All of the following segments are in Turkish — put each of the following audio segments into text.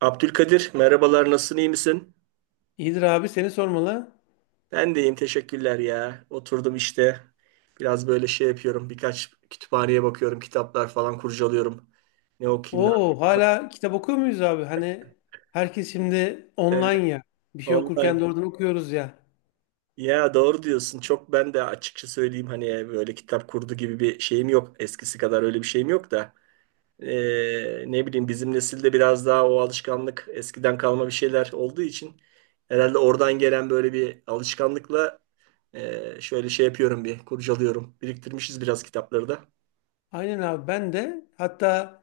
Abdülkadir, merhabalar, nasılsın, iyi misin? İyidir abi seni sormalı. Ben de iyiyim, teşekkürler ya. Oturdum işte, biraz böyle şey yapıyorum, birkaç kütüphaneye bakıyorum, kitaplar falan kurcalıyorum. Ne okuyayım, ne Oo yapayım falan. hala kitap okuyor muyuz abi? Hani herkes şimdi Evet, online ya. Bir şey okurken online. doğrudan okuyoruz ya. Ya doğru diyorsun, çok ben de açıkça söyleyeyim hani böyle kitap kurdu gibi bir şeyim yok. Eskisi kadar öyle bir şeyim yok da. Ne bileyim bizim nesilde biraz daha o alışkanlık eskiden kalma bir şeyler olduğu için herhalde oradan gelen böyle bir alışkanlıkla şöyle şey yapıyorum bir kurcalıyorum. Biriktirmişiz biraz kitapları da. Aynen abi ben de hatta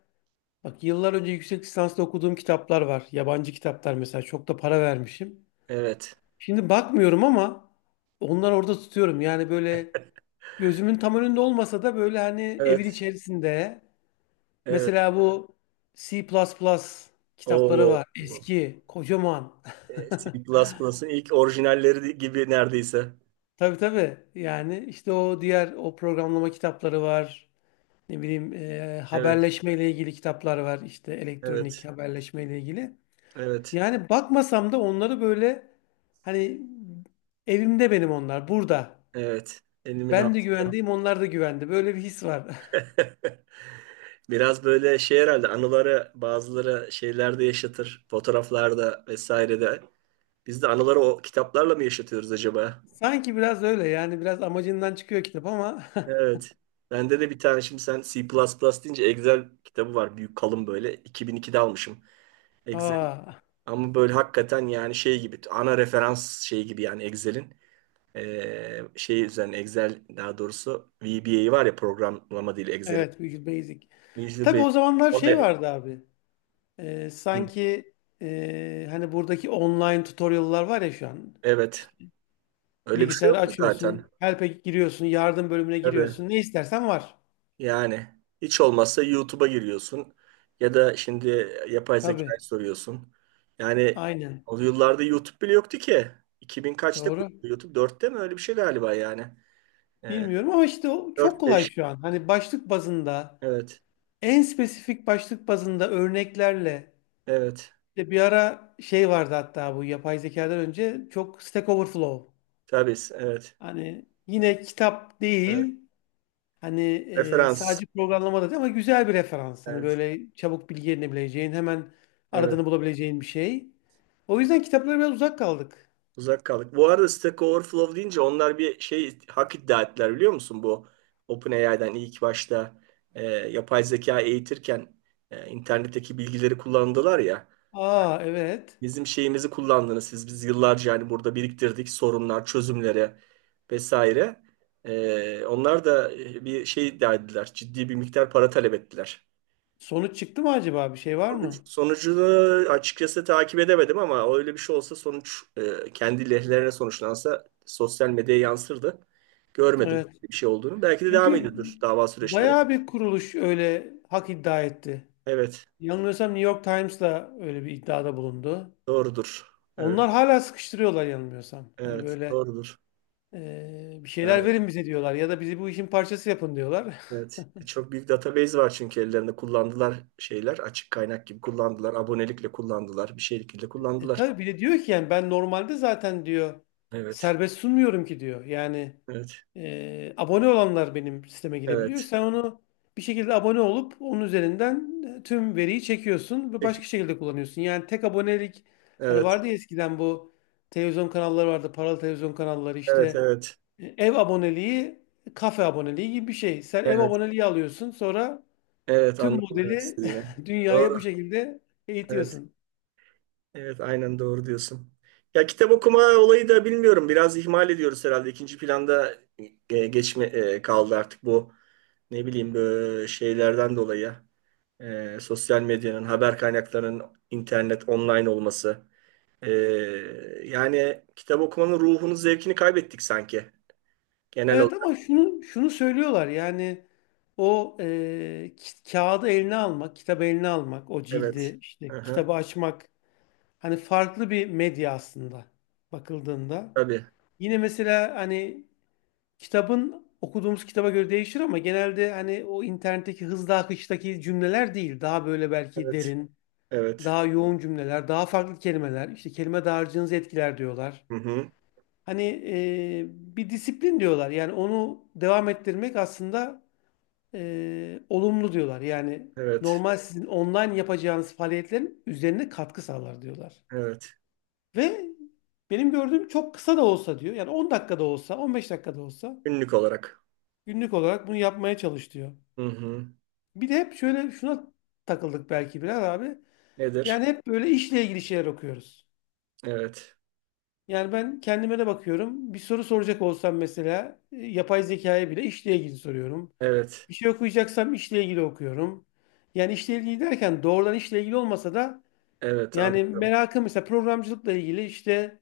bak yıllar önce yüksek lisansta okuduğum kitaplar var. Yabancı kitaplar mesela çok da para vermişim. Evet. Şimdi bakmıyorum ama onları orada tutuyorum. Yani böyle gözümün tam önünde olmasa da böyle hani evin Evet. içerisinde. Evet. Mesela bu C++ kitapları O var. Eski, kocaman. C++'ın ilk orijinalleri gibi neredeyse. Tabii tabii. Yani işte o diğer o programlama kitapları var. Ne bileyim Evet. haberleşmeyle ilgili kitaplar var. İşte Evet. elektronik haberleşmeyle ilgili. Evet. Yani bakmasam da onları böyle hani evimde benim onlar burada. Evet. Elimin Ben de altı. güvendeyim onlar da güvende. Böyle bir his var. Biraz böyle şey herhalde anıları bazıları şeylerde yaşatır. Fotoğraflarda vesairede. Biz de anıları o kitaplarla mı yaşatıyoruz acaba? Sanki biraz öyle yani biraz amacından çıkıyor kitap ama. Evet. Bende de bir tane, şimdi sen C++ deyince, Excel kitabı var. Büyük kalın böyle. 2002'de almışım Excel. Aa, Ama böyle hakikaten yani şey gibi, ana referans şey gibi yani Excel'in şey üzerine Excel, daha doğrusu VBA var ya, programlama dili Excel'in. evet Visual Basic. Visual Tabii Basic. o zamanlar O şey da- vardı abi. Hı, Sanki hani buradaki online tutorial'lar var ya şu an. evet. İşte Öyle bir şey bilgisayarı yok mu açıyorsun, zaten? help'e giriyorsun, yardım bölümüne Tabii. giriyorsun. Ne istersen var. Yani hiç olmazsa YouTube'a giriyorsun ya da şimdi yapay Tabii. zekaya soruyorsun. Yani Aynen. o yıllarda YouTube bile yoktu ki. 2000 kaçta Doğru. kuruldu YouTube? 4'te mi? Öyle bir şey galiba yani. Ee, Bilmiyorum ama işte o çok kolay 4-5. şu an. Hani başlık bazında, Evet. en spesifik başlık bazında örneklerle. Evet. İşte bir ara şey vardı hatta bu yapay zekadan önce çok Stack Overflow. Tabii. Evet. Hani yine kitap Evet. değil. Hani Referans. sadece programlamada değil ama güzel bir referans. Hani Evet. böyle çabuk bilgi edinebileceğin, hemen Evet. aradığını bulabileceğin bir şey. O yüzden kitaplara biraz uzak kaldık. Uzak kaldık. Bu arada Stack Overflow deyince, onlar bir şey hak iddia ettiler biliyor musun? Bu OpenAI'den ilk başta yapay zeka eğitirken internetteki bilgileri kullandılar ya. Aa evet. Bizim şeyimizi kullandınız siz. Biz yıllarca yani burada biriktirdik sorunlar, çözümleri vesaire. Onlar da bir şey iddia ettiler. Ciddi bir miktar para talep ettiler. Sonuç çıktı mı acaba? Bir şey var mı? Sonucunu açıkçası takip edemedim ama öyle bir şey olsa, sonuç kendi lehlerine sonuçlansa sosyal medyaya yansırdı. Görmedim Evet. bir şey olduğunu. Belki de devam Çünkü ediyordur dava süreçleri. bayağı bir kuruluş öyle hak iddia etti. Evet, Yanılmıyorsam New York Times'la öyle bir iddiada bulundu. doğrudur. Onlar Evet, hala sıkıştırıyorlar yanılmıyorsam. Hani evet, böyle doğrudur. Bir şeyler Yani verin bize diyorlar ya da bizi bu işin parçası yapın diyorlar. evet. Çok büyük database var çünkü ellerinde, kullandılar şeyler. Açık kaynak gibi kullandılar. Abonelikle kullandılar. Bir şeylikle E kullandılar. tabii bir de diyor ki yani ben normalde zaten diyor Evet. serbest sunmuyorum ki diyor. Yani Evet. Abone olanlar benim sisteme girebiliyor. Evet. Sen onu bir şekilde abone olup onun üzerinden tüm veriyi çekiyorsun ve Peki. başka şekilde kullanıyorsun. Yani tek abonelik hani Evet. vardı ya eskiden bu televizyon kanalları vardı. Paralı televizyon kanalları Evet. işte. Evet. E, ev aboneliği, kafe aboneliği gibi bir şey. Sen ev Evet. aboneliği alıyorsun sonra Evet. tüm Anladım demek modeli istediğini. dünyaya bu Doğru. şekilde Evet. eğitiyorsun. Evet. Aynen doğru diyorsun. Ya kitap okuma olayı da bilmiyorum. Biraz ihmal ediyoruz herhalde. İkinci planda geçme kaldı artık bu, ne bileyim, böyle şeylerden dolayı. Sosyal medyanın, haber kaynaklarının internet, online olması. Ee, yani kitap okumanın ruhunu, zevkini kaybettik sanki. Genel Evet ama olarak. şunu söylüyorlar yani o kağıdı eline almak, kitabı eline almak, o Evet. cildi işte Hı. kitabı açmak hani farklı bir medya aslında bakıldığında. Tabii. Yine mesela hani kitabın okuduğumuz kitaba göre değişir ama genelde hani o internetteki hızlı akıştaki cümleler değil. Daha böyle belki Evet. derin, Evet. daha yoğun cümleler, daha farklı kelimeler, işte kelime dağarcığınızı etkiler diyorlar. Hı-hı. Hani bir disiplin diyorlar. Yani onu devam ettirmek aslında olumlu diyorlar. Yani Evet. normal sizin online yapacağınız faaliyetlerin üzerine katkı sağlar diyorlar. Evet. Ve benim gördüğüm çok kısa da olsa diyor. Yani 10 dakikada olsa, 15 dakikada olsa Günlük olarak. günlük olarak bunu yapmaya çalış diyor. Hı-hı. Bir de hep şöyle şuna takıldık belki biraz abi. Nedir? Yani hep böyle işle ilgili şeyler okuyoruz. Evet. Yani ben kendime de bakıyorum. Bir soru soracak olsam mesela yapay zekaya bile işle ilgili soruyorum. Evet. Bir şey okuyacaksam işle ilgili okuyorum. Yani işle ilgili derken doğrudan işle ilgili olmasa da Evet. yani Anladım. merakım mesela programcılıkla ilgili işte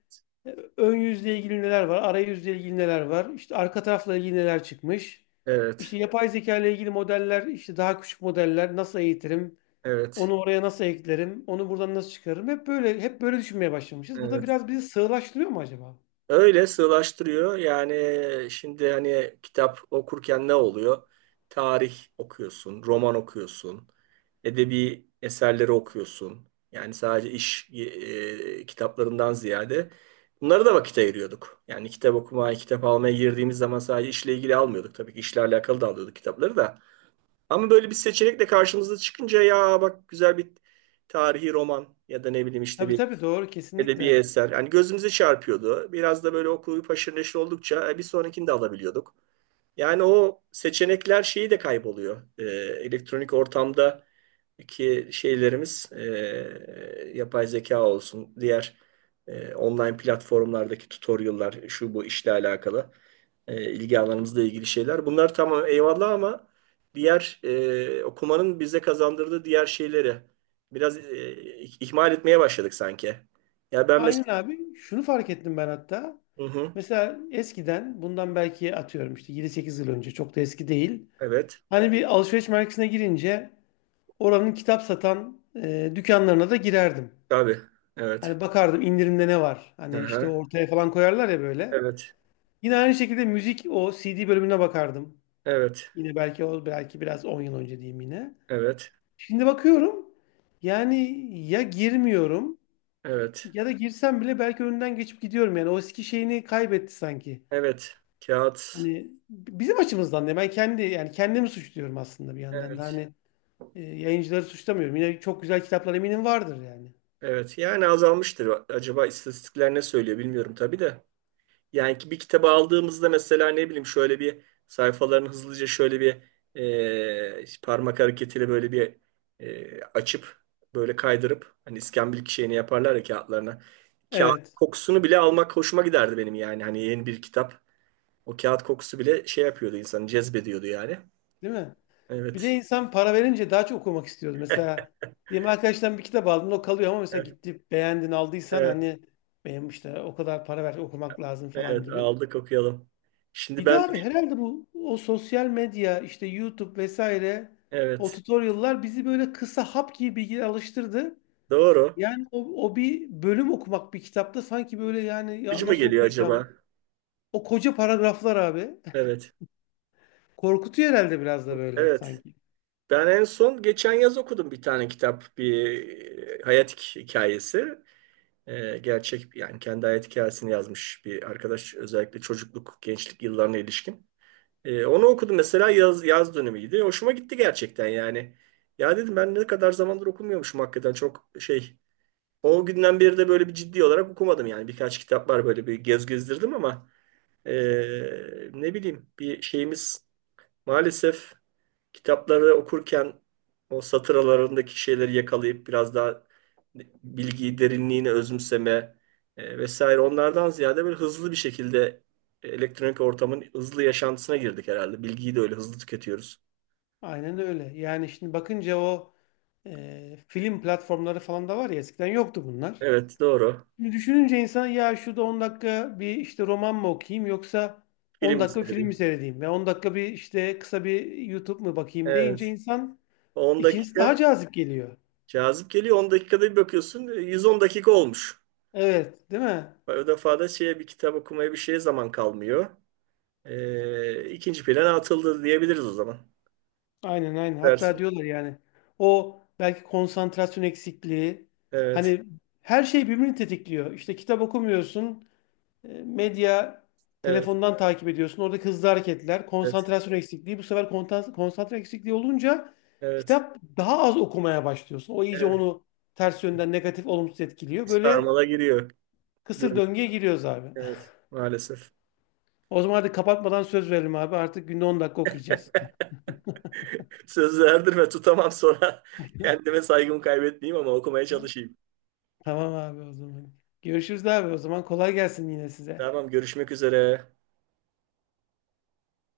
ön yüzle ilgili neler var, arayüzle ilgili neler var, işte arka tarafla ilgili neler çıkmış. Evet. İşte yapay zeka ile ilgili modeller, işte daha küçük modeller nasıl eğitirim, Evet. onu oraya nasıl eklerim, onu buradan nasıl çıkarırım. Hep böyle düşünmeye başlamışız. Bu da Evet. biraz bizi sığlaştırıyor mu acaba? Öyle sığlaştırıyor. Yani şimdi hani kitap okurken ne oluyor? Tarih okuyorsun, roman okuyorsun, edebi eserleri okuyorsun. Yani sadece iş kitaplarından ziyade bunlara da vakit ayırıyorduk. Yani kitap okumaya, kitap almaya girdiğimiz zaman sadece işle ilgili almıyorduk. Tabii ki işle alakalı da alıyorduk kitapları da. Ama böyle bir seçenekle karşımıza çıkınca, ya bak, güzel bir tarihi roman ya da ne bileyim işte Tabii bir tabii doğru edebi kesinlikle. eser. Yani gözümüzü çarpıyordu. Biraz da böyle okuyup haşır neşir oldukça bir sonrakini de alabiliyorduk. Yani o seçenekler şeyi de kayboluyor. Elektronik ortamdaki şeylerimiz, yapay zeka olsun, diğer online platformlardaki tutorial'lar, şu bu işle alakalı ilgi alanımızla ilgili şeyler. Bunlar tamam, eyvallah, ama diğer okumanın bize kazandırdığı diğer şeyleri biraz ihmal etmeye başladık sanki. Ya ben Aynen mesela... abi. Şunu fark ettim ben hatta. Hı hı, Mesela eskiden bundan belki atıyorum işte 7-8 yıl önce çok da eski değil. evet, Hani bir alışveriş merkezine girince oranın kitap satan dükkanlarına da girerdim. tabii, evet. Hani bakardım indirimde ne var. Hani işte Aha, ortaya falan koyarlar ya böyle. evet, Yine aynı şekilde müzik o CD bölümüne bakardım. evet, Yine belki o belki biraz 10 yıl önce diyeyim yine. evet. Şimdi bakıyorum yani ya girmiyorum. Evet. Ya da girsem bile belki önünden geçip gidiyorum yani. O eski şeyini kaybetti sanki. Evet. Kağıt. Hani bizim açımızdan da ben kendi yani kendimi suçluyorum aslında bir yandan da Evet. hani yayıncıları suçlamıyorum. Yine çok güzel kitaplar eminim vardır yani. Evet. Yani azalmıştır. Acaba istatistikler ne söylüyor bilmiyorum tabii de. Yani ki bir kitabı aldığımızda mesela, ne bileyim, şöyle bir sayfalarını hızlıca şöyle bir parmak hareketiyle böyle bir açıp böyle kaydırıp, hani iskambil şeyini yaparlar ya kağıtlarına. Kağıt Evet, kokusunu bile almak hoşuma giderdi benim yani. Hani yeni bir kitap. O kağıt kokusu bile şey yapıyordu, insanı cezbediyordu yani. değil mi? Bir de Evet. insan para verince daha çok okumak istiyordu. Mesela diyelim arkadaştan bir kitap aldın o kalıyor ama mesela gitti beğendin aldıysan Evet. hani benim işte o kadar para ver okumak lazım falan Evet, gibi. aldık okuyalım. Şimdi Bir de ben, abi herhalde bu o sosyal medya işte YouTube vesaire o evet, tutorial'lar bizi böyle kısa hap gibi bilgiye alıştırdı. doğru. Yani o, o bir bölüm okumak bir kitapta sanki böyle yani Gücü ya mü nasıl geliyor acaba? okuyacağım? O koca paragraflar abi Evet. korkutuyor herhalde biraz da böyle Evet. sanki. Ben en son geçen yaz okudum bir tane kitap. Bir hayat hikayesi. Gerçek yani, kendi hayat hikayesini yazmış bir arkadaş. Özellikle çocukluk, gençlik yıllarına ilişkin. Onu okudum mesela, yaz dönemiydi. Hoşuma gitti gerçekten yani. Ya dedim, ben ne kadar zamandır okumuyormuşum hakikaten, çok şey. O günden beri de böyle bir ciddi olarak okumadım yani. Birkaç kitap var böyle bir gez gezdirdim ama ne bileyim, bir şeyimiz maalesef, kitapları okurken o satır aralarındaki şeyleri yakalayıp biraz daha bilgiyi, derinliğini özümseme vesaire onlardan ziyade böyle hızlı bir şekilde elektronik ortamın hızlı yaşantısına girdik herhalde. Bilgiyi de öyle hızlı tüketiyoruz. Aynen öyle. Yani şimdi bakınca o film platformları falan da var ya eskiden yoktu bunlar. Evet, doğru. Şimdi düşününce insan ya şurada 10 dakika bir işte roman mı okuyayım yoksa 10 Film dakika bir film mi meselesi. seyredeyim ve 10 dakika bir işte kısa bir YouTube mu bakayım Evet. deyince insan 10 ikincisi daha dakika. cazip geliyor. Cazip geliyor, 10 dakikada bir bakıyorsun 110 dakika olmuş. Evet, değil mi? O defa da şeye, bir kitap okumaya bir şeye zaman kalmıyor. İkinci plana atıldı diyebiliriz o zaman. Aynen Ne aynen. Hatta dersin? diyorlar yani o belki konsantrasyon eksikliği Evet, hani her şey birbirini tetikliyor. İşte kitap okumuyorsun. E, medya evet, telefondan takip ediyorsun. Oradaki hızlı hareketler, evet, konsantrasyon eksikliği. Bu sefer konsantre eksikliği olunca evet, kitap daha az okumaya başlıyorsun. O iyice evet. onu ters yönden negatif, olumsuz etkiliyor. Bir Böyle sarmala giriyor. kısır Diyorum, döngüye giriyoruz abi. evet, maalesef. O zaman hadi kapatmadan söz verelim abi. Artık günde 10 dakika okuyacağız. Sözü erdirme tutamam sonra. Kendime saygımı kaybetmeyeyim ama okumaya Ha? çalışayım. Tamam abi o zaman. Görüşürüz abi o zaman. Kolay gelsin yine size. Tamam, görüşmek üzere.